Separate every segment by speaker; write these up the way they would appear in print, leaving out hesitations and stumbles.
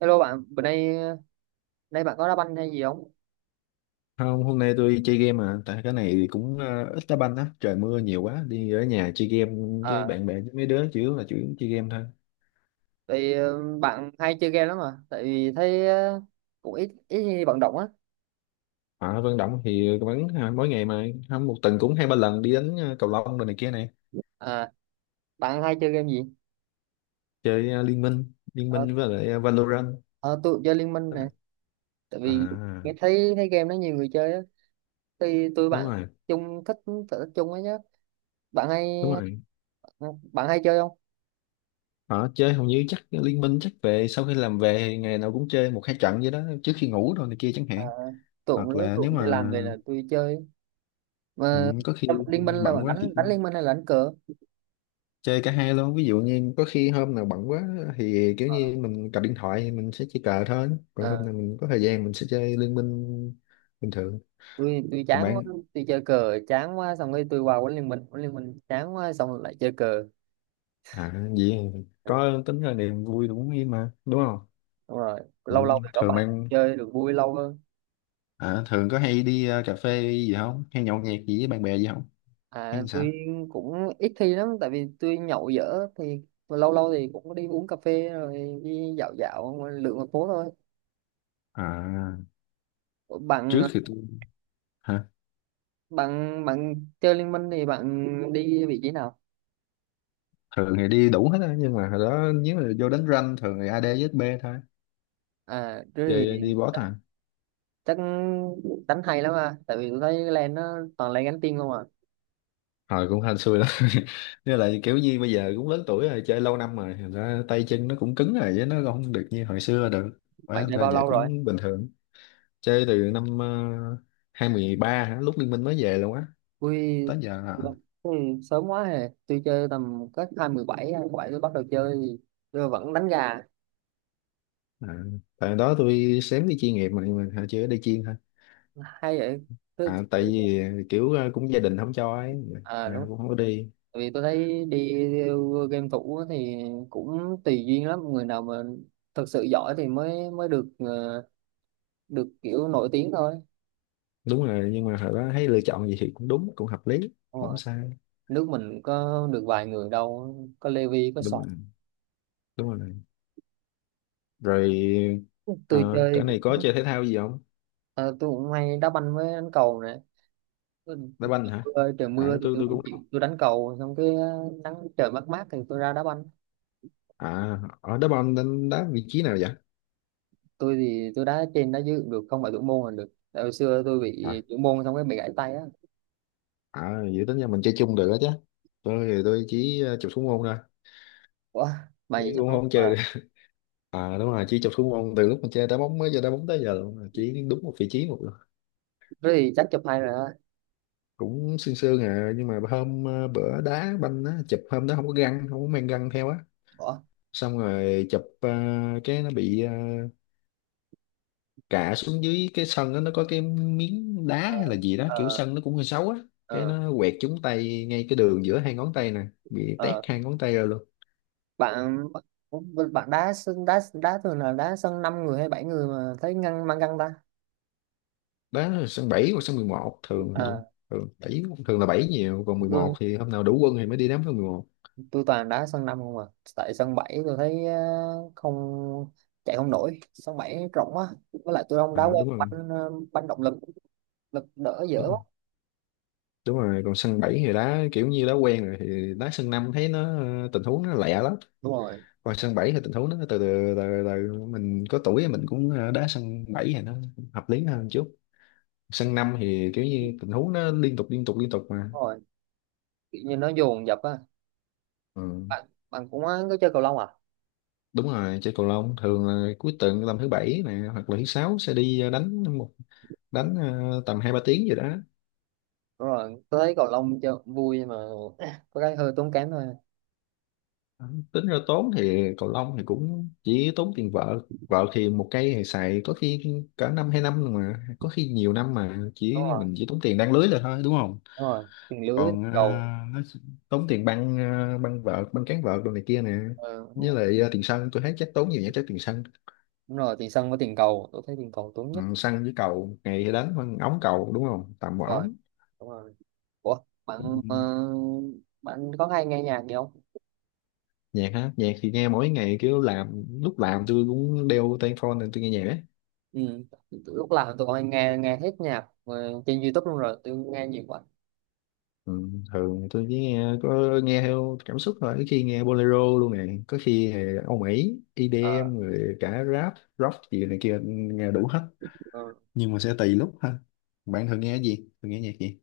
Speaker 1: Hello bạn, bữa nay nay bạn có đá banh hay gì không?
Speaker 2: Không, hôm nay tôi chơi game mà tại cái này thì cũng ít đá banh á, trời mưa nhiều quá, đi ở nhà chơi game với
Speaker 1: À,
Speaker 2: bạn bè với mấy đứa chủ yếu chơi game thôi.
Speaker 1: thì bạn hay chơi game lắm mà, tại vì thấy cũng ít ít khi vận động á.
Speaker 2: Ở Vân Động thì vẫn mỗi ngày mà không một tuần cũng hai ba lần đi đánh cầu lông rồi này kia này,
Speaker 1: À, bạn hay chơi game gì?
Speaker 2: chơi Liên Minh, Liên
Speaker 1: Ờ,
Speaker 2: Minh với lại Valorant.
Speaker 1: ờ, tôi cũng chơi Liên Minh
Speaker 2: Tức
Speaker 1: nè,
Speaker 2: là-
Speaker 1: tại
Speaker 2: À,
Speaker 1: vì nghe thấy thấy game đó nhiều người chơi á, thì tôi
Speaker 2: đúng
Speaker 1: bạn
Speaker 2: rồi,
Speaker 1: chung thích sở thích chung ấy nhá. Bạn hay
Speaker 2: đúng rồi.
Speaker 1: ờ, bạn hay chơi không?
Speaker 2: Họ chơi hầu như chắc Liên Minh chắc về sau khi làm về thì ngày nào cũng chơi một hai trận vậy đó trước khi ngủ rồi này kia chẳng
Speaker 1: À,
Speaker 2: hạn.
Speaker 1: tôi cũng
Speaker 2: Hoặc
Speaker 1: rất
Speaker 2: là
Speaker 1: tôi
Speaker 2: nếu
Speaker 1: cũng đi làm
Speaker 2: mà
Speaker 1: về là tôi chơi.
Speaker 2: ừ,
Speaker 1: Mà
Speaker 2: có
Speaker 1: trong
Speaker 2: khi
Speaker 1: Liên Minh là
Speaker 2: bận
Speaker 1: bạn
Speaker 2: quá thì
Speaker 1: đánh đánh Liên Minh hay là đánh cờ?
Speaker 2: chơi cả hai luôn, ví dụ như có khi hôm nào bận quá thì kiểu
Speaker 1: Ờ,
Speaker 2: như mình cầm điện thoại thì mình sẽ chơi cờ thôi, còn hôm
Speaker 1: ờ.
Speaker 2: nào mình có thời gian mình sẽ chơi liên minh bình thường.
Speaker 1: Tôi
Speaker 2: Còn
Speaker 1: chán quá,
Speaker 2: bạn?
Speaker 1: tôi chơi cờ chán quá xong rồi tôi qua huấn Liên Minh, huấn Liên Minh chán quá xong rồi lại chơi cờ.
Speaker 2: À gì,
Speaker 1: Ừ,
Speaker 2: có tính là niềm vui đúng, như mà đúng không.
Speaker 1: đúng rồi,
Speaker 2: Ừ.
Speaker 1: lâu lâu thì có
Speaker 2: Thường
Speaker 1: bạn
Speaker 2: bạn,
Speaker 1: chơi được vui lâu hơn.
Speaker 2: à, thường có hay đi cà phê gì không hay nhậu nhẹt gì với bạn bè gì không
Speaker 1: À,
Speaker 2: hay sao?
Speaker 1: tôi cũng ít khi lắm tại vì tôi nhậu dở thì lâu lâu thì cũng có đi uống cà phê rồi đi dạo dạo lượn một phố thôi.
Speaker 2: À,
Speaker 1: Ủa,
Speaker 2: trước
Speaker 1: bạn
Speaker 2: thì tôi, hả,
Speaker 1: bạn bạn chơi Liên Minh thì bạn đi vị trí nào?
Speaker 2: thường thì đi đủ hết á, nhưng mà hồi đó nếu mà vô đánh ranh thường thì AD với B thôi,
Speaker 1: À thế
Speaker 2: chơi
Speaker 1: thì
Speaker 2: đi boss à.
Speaker 1: chắc đánh hay lắm à, tại vì tôi thấy lan nó toàn lane gánh team không à.
Speaker 2: Hồi cũng hên xui lắm nên là kiểu như bây giờ cũng lớn tuổi rồi, chơi lâu năm rồi thành ra tay chân nó cũng cứng rồi chứ nó không được như hồi xưa được, quá
Speaker 1: Bạn
Speaker 2: thành
Speaker 1: chơi
Speaker 2: ra
Speaker 1: bao
Speaker 2: giờ
Speaker 1: lâu rồi?
Speaker 2: cũng bình thường. Chơi từ năm 2013 hả, lúc Liên Minh mới về luôn á tới
Speaker 1: Ui,
Speaker 2: giờ à.
Speaker 1: ừ, sớm quá hè. Tôi chơi tầm cách 217, 27 tôi bắt đầu chơi thì tôi vẫn đánh gà.
Speaker 2: À, tại đó tôi xém đi chuyên nghiệp mà, nhưng mà hồi chưa đi chuyên thôi,
Speaker 1: Hay vậy. Tôi,
Speaker 2: à,
Speaker 1: tôi
Speaker 2: tại
Speaker 1: thấy-
Speaker 2: vì kiểu cũng gia đình không cho ấy,
Speaker 1: à
Speaker 2: à,
Speaker 1: đúng.
Speaker 2: cũng không có đi.
Speaker 1: Tại vì tôi thấy đi game thủ á thì cũng tùy duyên lắm. Người nào mà thật sự giỏi thì mới mới được kiểu nổi tiếng thôi.
Speaker 2: Đúng rồi, nhưng mà hồi đó thấy lựa chọn gì thì cũng đúng, cũng hợp lý
Speaker 1: Đúng
Speaker 2: không
Speaker 1: rồi.
Speaker 2: sai.
Speaker 1: Nước mình có được vài người đâu. Có Levi, có
Speaker 2: Đúng
Speaker 1: Sọt.
Speaker 2: rồi, đúng rồi, rồi
Speaker 1: Tôi chơi
Speaker 2: cái này
Speaker 1: cũng
Speaker 2: có chơi thể thao gì không?
Speaker 1: ờ, tôi cũng hay đá banh với đánh cầu nè. Mưa,
Speaker 2: Đá banh hả?
Speaker 1: trời trời mưa
Speaker 2: À,
Speaker 1: thì
Speaker 2: tôi
Speaker 1: tôi
Speaker 2: tôi
Speaker 1: không
Speaker 2: cũng
Speaker 1: chịu, tôi đánh cầu xong cái nắng trời mát mát thì tôi ra đá banh.
Speaker 2: à, ở đá banh đánh đá vị trí nào vậy?
Speaker 1: Tôi thì tôi đá trên đá dưới cũng được, không phải thủ môn là được, tại hồi xưa tôi
Speaker 2: À,
Speaker 1: bị thủ môn xong cái bị gãy tay á.
Speaker 2: à vậy tính ra mình chơi chung được đó chứ, tôi chỉ chụp xuống môn thôi
Speaker 1: Ủa,
Speaker 2: chứ
Speaker 1: mày nghĩ chắc
Speaker 2: cũng
Speaker 1: đúng
Speaker 2: không
Speaker 1: mà.
Speaker 2: chơi được. À đúng rồi, chỉ chụp xuống môn từ lúc mình chơi đá bóng mới giờ đá bóng tới giờ luôn, chỉ đúng một vị trí một lần.
Speaker 1: Thế thì chắc chụp hay rồi á.
Speaker 2: Cũng sương sương à, nhưng mà hôm bữa đá banh á chụp hôm đó không có găng, không có mang găng theo á,
Speaker 1: Ủa,
Speaker 2: xong rồi chụp cái nó bị cả xuống dưới cái sân đó, nó có cái miếng đá
Speaker 1: ờ,
Speaker 2: hay là gì đó, kiểu
Speaker 1: ờ,
Speaker 2: sân nó cũng hơi xấu á, cái
Speaker 1: ờ,
Speaker 2: nó quẹt trúng tay ngay cái đường giữa hai ngón tay nè, bị tét
Speaker 1: ờ.
Speaker 2: hai ngón tay ra luôn.
Speaker 1: bạn bạn đá sân đá đá thường là đá sân 5 người hay 7 người mà thấy ngăn mang găng ta?
Speaker 2: Đó là sân 7 hoặc sân mười một, thường là vậy.
Speaker 1: Ờ,
Speaker 2: Thường bảy, thường là 7 nhiều, còn 11
Speaker 1: tôi
Speaker 2: thì hôm nào đủ quân thì mới đi đá sân 11.
Speaker 1: tôi toàn đá sân năm không à. Tại sân bảy tôi thấy không chạy không nổi, sân bảy rộng quá, với lại tôi không đá
Speaker 2: À,
Speaker 1: quen
Speaker 2: đúng rồi,
Speaker 1: banh banh động lực, lực đỡ dở
Speaker 2: đúng rồi,
Speaker 1: quá.
Speaker 2: đúng rồi. Còn sân 7 thì đá kiểu như đá quen rồi thì đá sân 5 thấy nó tình huống nó lẹ lắm,
Speaker 1: Đúng rồi.
Speaker 2: còn sân 7 thì tình huống nó từ từ, mình có tuổi thì mình cũng đá sân 7 thì nó hợp lý hơn chút. Sân năm thì kiểu như tình huống nó liên tục liên tục liên tục mà.
Speaker 1: Đúng rồi, kiểu như nó dồn dập á.
Speaker 2: Ừ.
Speaker 1: Bạn bạn cũng có chơi cầu lông à?
Speaker 2: Đúng rồi, chơi cầu lông thường là cuối tuần tầm thứ bảy nè, hoặc là thứ sáu sẽ đi đánh tầm hai ba tiếng gì đó.
Speaker 1: Đúng rồi, tôi thấy cầu lông chơi cũng vui nhưng mà có cái hơi tốn kém thôi.
Speaker 2: Ừ, tính ra tốn thì cầu lông thì cũng chỉ tốn tiền vợ vợ thì một cây thì xài có khi cả năm hai năm rồi, mà có khi nhiều năm mà
Speaker 1: Đúng
Speaker 2: chỉ
Speaker 1: rồi,
Speaker 2: mình chỉ tốn tiền đan lưới là thôi, đúng không?
Speaker 1: đúng rồi, tiền lưới với tiền
Speaker 2: Còn
Speaker 1: cầu.
Speaker 2: nó tốn tiền băng băng vợt băng cán vợt đồ này kia nè,
Speaker 1: Ờ, đúng
Speaker 2: với
Speaker 1: rồi.
Speaker 2: lại tiền sân, tôi thấy chắc tốn nhiều nhất chắc tiền sân.
Speaker 1: Đúng rồi, tiền sân với tiền cầu, tôi thấy tiền cầu tốn
Speaker 2: Ừ,
Speaker 1: nhất.
Speaker 2: săn với cầu ngày đánh con ống cầu đúng không, tầm một
Speaker 1: Đúng rồi,
Speaker 2: ống.
Speaker 1: đúng rồi. Ủa, bạn
Speaker 2: Ừ.
Speaker 1: ờ, bạn có hay nghe nhạc gì không?
Speaker 2: Nhạc hả? Nhạc thì nghe mỗi ngày, kiểu làm lúc làm tôi cũng đeo tai phone nên tôi nghe nhạc ấy.
Speaker 1: Ừ. Lúc làm tụi con nghe nghe hết nhạc trên YouTube luôn rồi, tôi nghe nhiều quá.
Speaker 2: Ừ, thường tôi chỉ nghe có nghe theo cảm xúc thôi, có khi nghe bolero luôn nè, có khi thì Âu Mỹ
Speaker 1: À,
Speaker 2: EDM rồi cả rap rock gì này kia, nghe đủ hết,
Speaker 1: ừ.
Speaker 2: nhưng mà sẽ tùy lúc ha. Bạn thường nghe cái gì, thường nghe nhạc gì?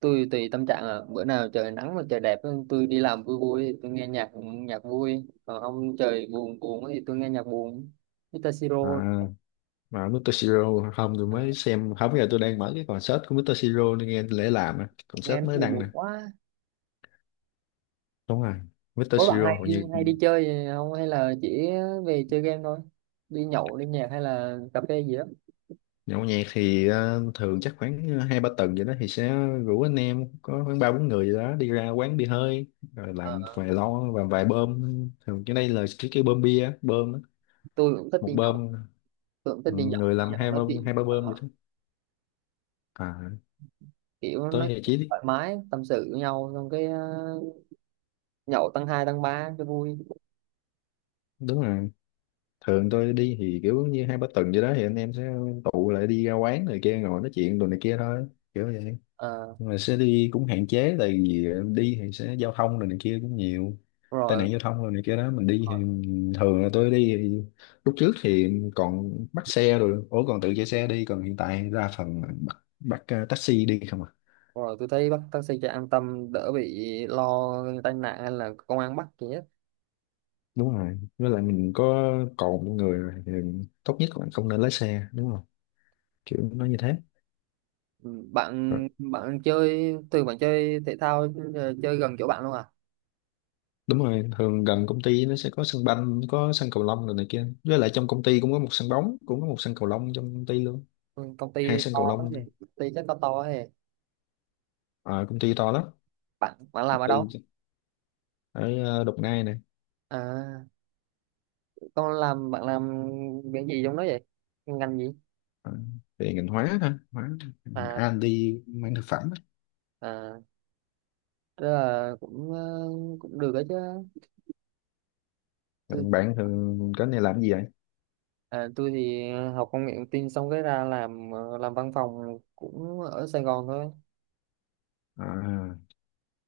Speaker 1: Tôi tùy tâm trạng là bữa nào trời nắng mà trời đẹp, tôi đi làm vui vui thì tôi nghe nhạc nhạc vui, còn không trời buồn buồn thì tôi nghe nhạc buồn, Mr.
Speaker 2: À
Speaker 1: Siro.
Speaker 2: mà Mr. Siro không, tôi
Speaker 1: Ờ,
Speaker 2: mới xem không, giờ tôi đang mở cái concert của Mr. Siro nên nghe lễ làm à,
Speaker 1: nghe
Speaker 2: concert
Speaker 1: nó
Speaker 2: mới
Speaker 1: thì
Speaker 2: đăng nè.
Speaker 1: buồn quá.
Speaker 2: Đúng rồi, Mr.
Speaker 1: Có bạn
Speaker 2: Siro
Speaker 1: hay
Speaker 2: hầu
Speaker 1: đi
Speaker 2: như,
Speaker 1: hay đi chơi gì không hay là chỉ về chơi game thôi, đi nhậu đi nhạc hay là cà phê gì đó?
Speaker 2: nhậu nhẹt thì thường chắc khoảng hai ba tuần vậy đó thì sẽ rủ anh em có khoảng ba bốn người gì đó đi ra quán bia hơi, rồi làm
Speaker 1: Ờ,
Speaker 2: vài lon và vài bơm. Thường cái đây là cái bơm bia á, bơm á.
Speaker 1: tôi cũng thích
Speaker 2: Một
Speaker 1: đi nhậu
Speaker 2: bơm,
Speaker 1: tôi cũng thích
Speaker 2: ừ,
Speaker 1: đi nhậu,
Speaker 2: người làm
Speaker 1: nhậu
Speaker 2: hai
Speaker 1: nói
Speaker 2: bơm,
Speaker 1: chuyện,
Speaker 2: hai ba bơm vậy đó. À,
Speaker 1: kiểu
Speaker 2: tới
Speaker 1: nói
Speaker 2: thì
Speaker 1: chuyện
Speaker 2: chỉ
Speaker 1: thoải mái tâm sự với nhau xong cái nhậu tăng hai tăng ba cho vui.
Speaker 2: đúng rồi, thường tôi đi thì kiểu như hai ba tuần vậy đó thì anh em sẽ tụ lại đi ra quán này kia ngồi nói chuyện đồ này kia thôi, kiểu vậy.
Speaker 1: Ờ,
Speaker 2: Nhưng mà sẽ đi cũng hạn chế, tại vì đi thì sẽ giao thông rồi này kia cũng nhiều tai
Speaker 1: rồi
Speaker 2: nạn giao thông rồi này kia đó, mình đi thì thường là tôi đi thì lúc trước thì còn bắt xe rồi ủa còn tự chạy xe đi, còn hiện tại đa phần là bắt taxi đi không à.
Speaker 1: rồi, tôi thấy bắt taxi cho an tâm, đỡ bị lo tai nạn hay là công an bắt gì hết.
Speaker 2: Đúng rồi, với lại mình có cồn trong người rồi thì tốt nhất là không nên lái xe, đúng không, kiểu nó như thế.
Speaker 1: Ừ,
Speaker 2: Rồi,
Speaker 1: bạn bạn chơi thường bạn chơi thể thao chơi gần chỗ bạn luôn à?
Speaker 2: đúng rồi, thường gần công ty nó sẽ có sân banh có sân cầu lông rồi này kia, với lại trong công ty cũng có một sân bóng cũng có một sân cầu lông trong công ty luôn,
Speaker 1: Ừ, công ty
Speaker 2: hai sân cầu
Speaker 1: to thế
Speaker 2: lông.
Speaker 1: thì công ty chắc to to thế,
Speaker 2: Ờ, công ty to lắm,
Speaker 1: bạn bạn làm
Speaker 2: công
Speaker 1: ở đâu?
Speaker 2: ty ở Đồng Nai này.
Speaker 1: À, con làm bạn làm cái gì trong đó vậy, ngành gì?
Speaker 2: Ờ, về ngành hóa thôi, hóa
Speaker 1: À,
Speaker 2: R&D mảng thực phẩm á.
Speaker 1: à, tức là cũng được đấy chứ.
Speaker 2: Còn bạn thường cái này làm cái gì vậy?
Speaker 1: À, tôi thì học công nghệ thông tin xong cái ra làm văn phòng cũng ở Sài Gòn thôi.
Speaker 2: À,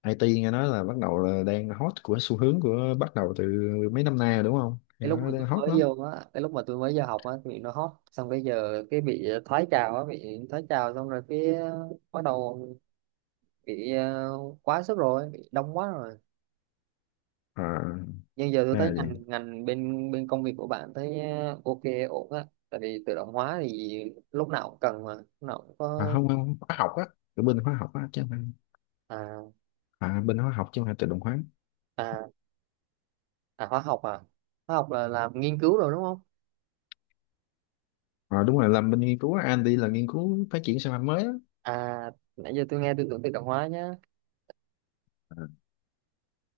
Speaker 2: IT nghe nói là bắt đầu là đang hot của xu hướng của, bắt đầu từ mấy năm nay rồi đúng không, nghe
Speaker 1: Cái lúc
Speaker 2: nói
Speaker 1: mà
Speaker 2: đang
Speaker 1: tôi
Speaker 2: hot
Speaker 1: mới
Speaker 2: lắm.
Speaker 1: vô á, cái lúc mà tôi mới vô học á thì nó hot, xong bây giờ cái bị thoái trào á, bị thoái trào xong rồi cái bắt đầu bị quá sức rồi, bị đông quá rồi.
Speaker 2: À,
Speaker 1: Nhưng giờ tôi
Speaker 2: ra
Speaker 1: thấy
Speaker 2: là vậy.
Speaker 1: ngành ngành bên bên công việc của bạn thấy ok ổn á, tại vì tự động hóa thì lúc nào cũng cần mà, lúc nào cũng
Speaker 2: À,
Speaker 1: có.
Speaker 2: không không, hóa học á, ở bên hóa học á chứ không phải,
Speaker 1: À,
Speaker 2: à, bên hóa học chứ không phải tự động hóa.
Speaker 1: à, à, hóa học à? Hóa học là làm nghiên cứu rồi đúng không?
Speaker 2: À, đúng rồi, làm bên nghiên cứu R&D là nghiên cứu phát triển sản phẩm mới á.
Speaker 1: À, nãy giờ tôi nghe tôi tưởng tự động hóa nhá.
Speaker 2: Ờ,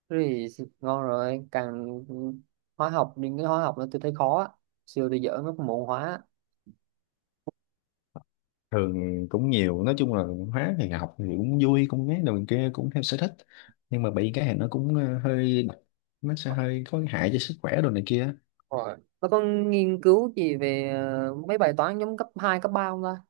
Speaker 1: Thế thì ngon rồi, càng hóa học, những cái hóa học nữa tôi thấy khó á. Xưa tôi dở mấy cái môn hóa.
Speaker 2: thường cũng nhiều, nói chung là hóa thì học thì cũng vui cũng ấy đồ kia cũng theo sở thích, nhưng mà bị cái này nó cũng hơi độc, nó sẽ hơi có hại cho sức khỏe đồ này kia.
Speaker 1: Rồi. Nó có nghiên cứu gì về mấy bài toán giống cấp 2 cấp 3 không ta?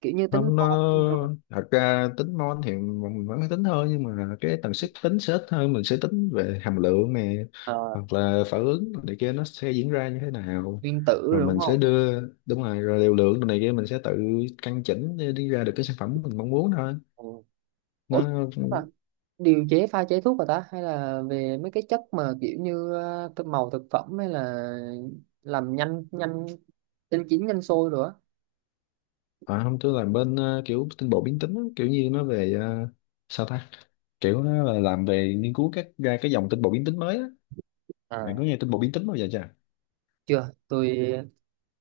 Speaker 1: Kiểu như tính
Speaker 2: Không, nó
Speaker 1: mol rồi.
Speaker 2: thật ra tính môn thì mình vẫn phải tính thôi, nhưng mà cái tần suất tính sẽ ít hơn, mình sẽ tính về hàm lượng này,
Speaker 1: Ờ,
Speaker 2: hoặc là phản ứng này kia nó sẽ diễn ra như thế nào,
Speaker 1: nguyên tử
Speaker 2: rồi
Speaker 1: rồi đúng
Speaker 2: mình sẽ
Speaker 1: không?
Speaker 2: đưa đúng rồi, rồi liều lượng này kia mình sẽ tự căn chỉnh để đi ra được cái sản phẩm mình mong muốn thôi.
Speaker 1: Ừ. Ủa,
Speaker 2: Nó
Speaker 1: à, điều chế pha chế thuốc rồi ta? Hay là về mấy cái chất mà kiểu như cái màu thực phẩm hay là làm nhanh nhanh nhanh chín nhanh sôi rồi á?
Speaker 2: À, không, tôi làm bên kiểu tinh bột biến tính á, kiểu như nó về sao ta, kiểu nó là làm về nghiên cứu các ra cái dòng tinh bột biến tính mới á. Bạn
Speaker 1: À,
Speaker 2: có nghe tinh bột biến tính bao giờ chưa?
Speaker 1: chưa, tôi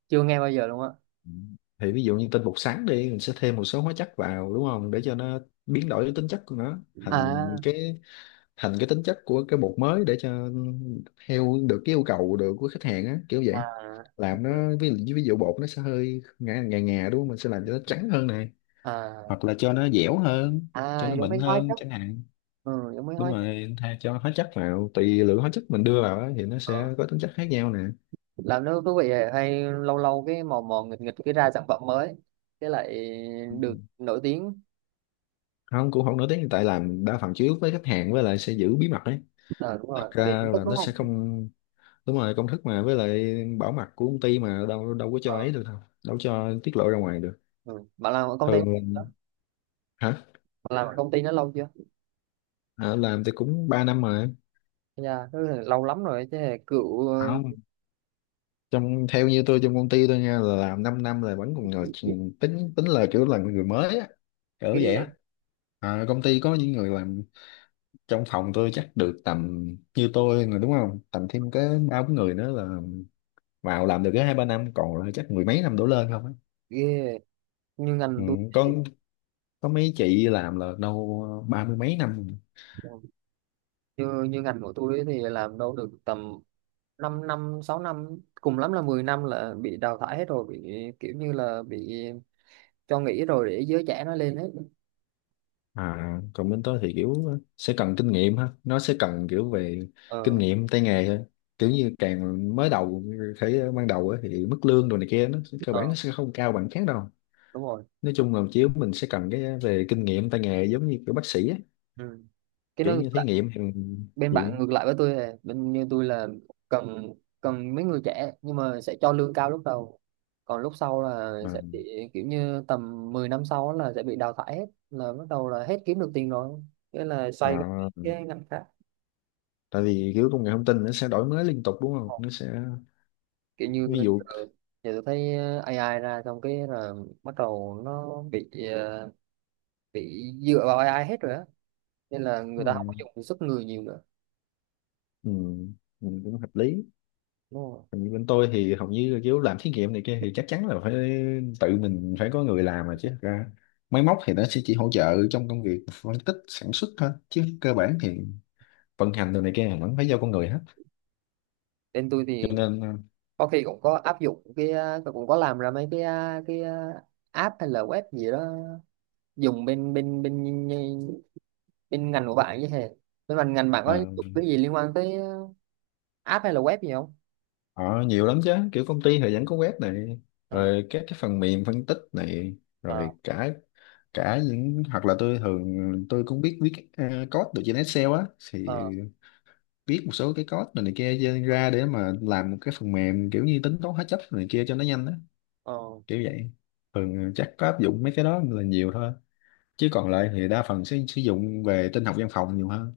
Speaker 1: chưa nghe bao giờ luôn á.
Speaker 2: Ừ. Thì ví dụ như tinh bột sắn đi, mình sẽ thêm một số hóa chất vào đúng không, để cho nó biến đổi cái tính chất của nó thành
Speaker 1: À,
Speaker 2: cái, thành cái tính chất của cái bột mới để cho theo được cái yêu cầu được của khách hàng á, kiểu
Speaker 1: à,
Speaker 2: vậy.
Speaker 1: à,
Speaker 2: Làm nó ví dụ bột nó sẽ hơi ngà ngà ngà đúng không, mình sẽ làm cho nó trắng hơn này,
Speaker 1: à,
Speaker 2: hoặc là cho nó dẻo hơn, cho
Speaker 1: à
Speaker 2: nó
Speaker 1: giống
Speaker 2: mịn
Speaker 1: mấy hóa
Speaker 2: hơn
Speaker 1: chất.
Speaker 2: chẳng hạn.
Speaker 1: Ừ, giống mấy
Speaker 2: Đúng
Speaker 1: hóa chất.
Speaker 2: rồi, thay cho hóa chất vào tùy lượng hóa chất mình đưa vào á, thì nó
Speaker 1: Ừ.
Speaker 2: sẽ có tính chất khác nhau nè.
Speaker 1: Làm nước thú vị à, hay lâu lâu cái mò mò nghịch nghịch cái ra sản phẩm mới cái lại
Speaker 2: Ừ.
Speaker 1: được nổi tiếng.
Speaker 2: Không, cũng không nổi tiếng, tại làm đa phần chủ yếu với khách hàng, với lại sẽ giữ bí mật ấy,
Speaker 1: Ờ đúng
Speaker 2: thật
Speaker 1: rồi, vì
Speaker 2: ra
Speaker 1: cũng tức
Speaker 2: là
Speaker 1: đúng
Speaker 2: nó sẽ
Speaker 1: không?
Speaker 2: không, đúng rồi, công thức mà với lại bảo mật của công ty mà đâu đâu có cho
Speaker 1: Ờ,
Speaker 2: ấy được đâu, đâu cho tiết lộ ra ngoài được.
Speaker 1: ừ. Bạn làm ở công ty đó.
Speaker 2: Thường hả?
Speaker 1: Bạn làm ở công ty nó lâu chưa?
Speaker 2: À, làm thì cũng 3 năm rồi.
Speaker 1: Dạ thế là lâu lắm rồi chứ, là cựu
Speaker 2: Không, trong theo như tôi trong công ty tôi nha là làm 5 năm là vẫn còn ngồi tính, tính là kiểu là người mới á, kiểu
Speaker 1: ghê
Speaker 2: vậy
Speaker 1: vậy,
Speaker 2: á. À, công ty có những người làm trong phòng tôi chắc được tầm như tôi là đúng không, tầm thêm cái ba bốn người nữa là vào làm được cái hai ba năm, còn là chắc mười mấy năm đổ lên không á.
Speaker 1: ghê như
Speaker 2: Ừ,
Speaker 1: ngành tôi
Speaker 2: có
Speaker 1: thì-
Speaker 2: có mấy chị làm là đâu ba mươi mấy năm.
Speaker 1: như như ngành của tôi ấy thì làm đâu được tầm 5 năm 6 năm, cùng lắm là 10 năm là bị đào thải hết rồi, bị kiểu như là bị cho nghỉ rồi để giới trẻ nó lên hết.
Speaker 2: À còn bên tôi thì kiểu sẽ cần kinh nghiệm ha, nó sẽ cần kiểu về kinh
Speaker 1: Ờ,
Speaker 2: nghiệm tay nghề thôi, kiểu như càng mới đầu thấy ban đầu á thì mức lương đồ này kia nó sẽ- cơ bản
Speaker 1: ờ,
Speaker 2: nó sẽ không cao bằng khác đâu.
Speaker 1: đúng rồi,
Speaker 2: Nói chung là chiếu mình sẽ cần cái về kinh nghiệm tay nghề giống như kiểu bác sĩ á,
Speaker 1: ừ. Cái
Speaker 2: kiểu
Speaker 1: nó ngược
Speaker 2: như thí
Speaker 1: lại,
Speaker 2: nghiệm thì
Speaker 1: bên
Speaker 2: thì-
Speaker 1: bạn ngược lại với tôi này, bên như tôi là cần cần mấy người trẻ nhưng mà sẽ cho lương cao lúc đầu. Còn lúc sau là
Speaker 2: ờ,
Speaker 1: sẽ bị kiểu như tầm 10 năm sau là sẽ bị đào thải hết, là bắt đầu là hết kiếm được tiền rồi. Thế là xoay
Speaker 2: À,
Speaker 1: cái ngành khác,
Speaker 2: tại vì kiểu công nghệ thông tin nó sẽ đổi mới liên tục đúng không? Nó sẽ
Speaker 1: kiểu như
Speaker 2: ví
Speaker 1: giờ,
Speaker 2: dụ
Speaker 1: giờ tôi thấy AI ra xong cái là bắt đầu nó bị dựa vào AI hết rồi á. Nên là người
Speaker 2: đúng
Speaker 1: ta không có
Speaker 2: rồi.
Speaker 1: dùng sức người nhiều nữa,
Speaker 2: Ừ, mình cũng hợp lý.
Speaker 1: đúng không?
Speaker 2: Còn như bên tôi thì hầu như là kiểu làm thí nghiệm này kia thì chắc chắn là phải tự mình phải có người làm mà, chứ thật ra máy móc thì nó sẽ chỉ hỗ trợ trong công việc phân tích sản xuất thôi, chứ cơ bản thì vận hành đồ này kia là vẫn phải do con người hết.
Speaker 1: Bên tôi
Speaker 2: Cho
Speaker 1: thì
Speaker 2: nên
Speaker 1: có khi cũng có áp dụng cũng có làm ra mấy app hay là web gì đó, dùng bên bên bên bên ngành của bạn chứ hề, bên ngành ngành bạn có
Speaker 2: ờ,
Speaker 1: dùng cái gì liên quan tới app hay là web gì không?
Speaker 2: Ờ, nhiều lắm chứ, kiểu công ty thì vẫn có web này,
Speaker 1: Ờ,
Speaker 2: rồi các cái phần mềm phân tích này,
Speaker 1: ờ,
Speaker 2: rồi cả cả những, hoặc là tôi thường tôi cũng biết viết code được trên Excel á, thì
Speaker 1: ờ,
Speaker 2: viết một số cái code này, này kia trên ra để mà làm một cái phần mềm kiểu như tính toán hóa chất này kia cho nó nhanh á,
Speaker 1: ờ,
Speaker 2: kiểu vậy. Thường chắc có áp dụng mấy cái đó là nhiều thôi, chứ còn lại thì đa phần sẽ sử dụng về tin học văn phòng nhiều hơn,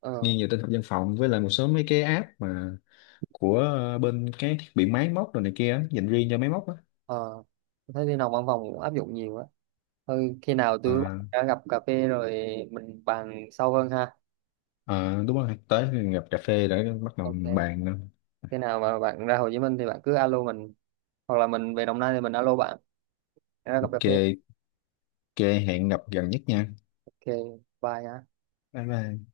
Speaker 1: ờ,
Speaker 2: nghiêng về tin học văn phòng, với lại một số mấy cái app mà của bên cái thiết bị máy móc rồi này kia á, dành riêng cho máy móc á.
Speaker 1: ờ. Tôi thấy đi nào văn phòng cũng áp dụng nhiều á. Thôi khi nào tôi
Speaker 2: À,
Speaker 1: đã gặp cà phê rồi mình bàn sâu hơn ha.
Speaker 2: à, đúng rồi, tới gặp cà phê để bắt đầu
Speaker 1: Ok.
Speaker 2: bàn.
Speaker 1: Khi nào mà bạn ra Hồ Chí Minh thì bạn cứ alo mình. Hoặc là mình về Đồng Nai thì mình alo bạn. Ra gặp cà
Speaker 2: Ok,
Speaker 1: phê.
Speaker 2: ok, hẹn gặp gần nhất nha.
Speaker 1: Ok. Bye ha.
Speaker 2: Bye bye.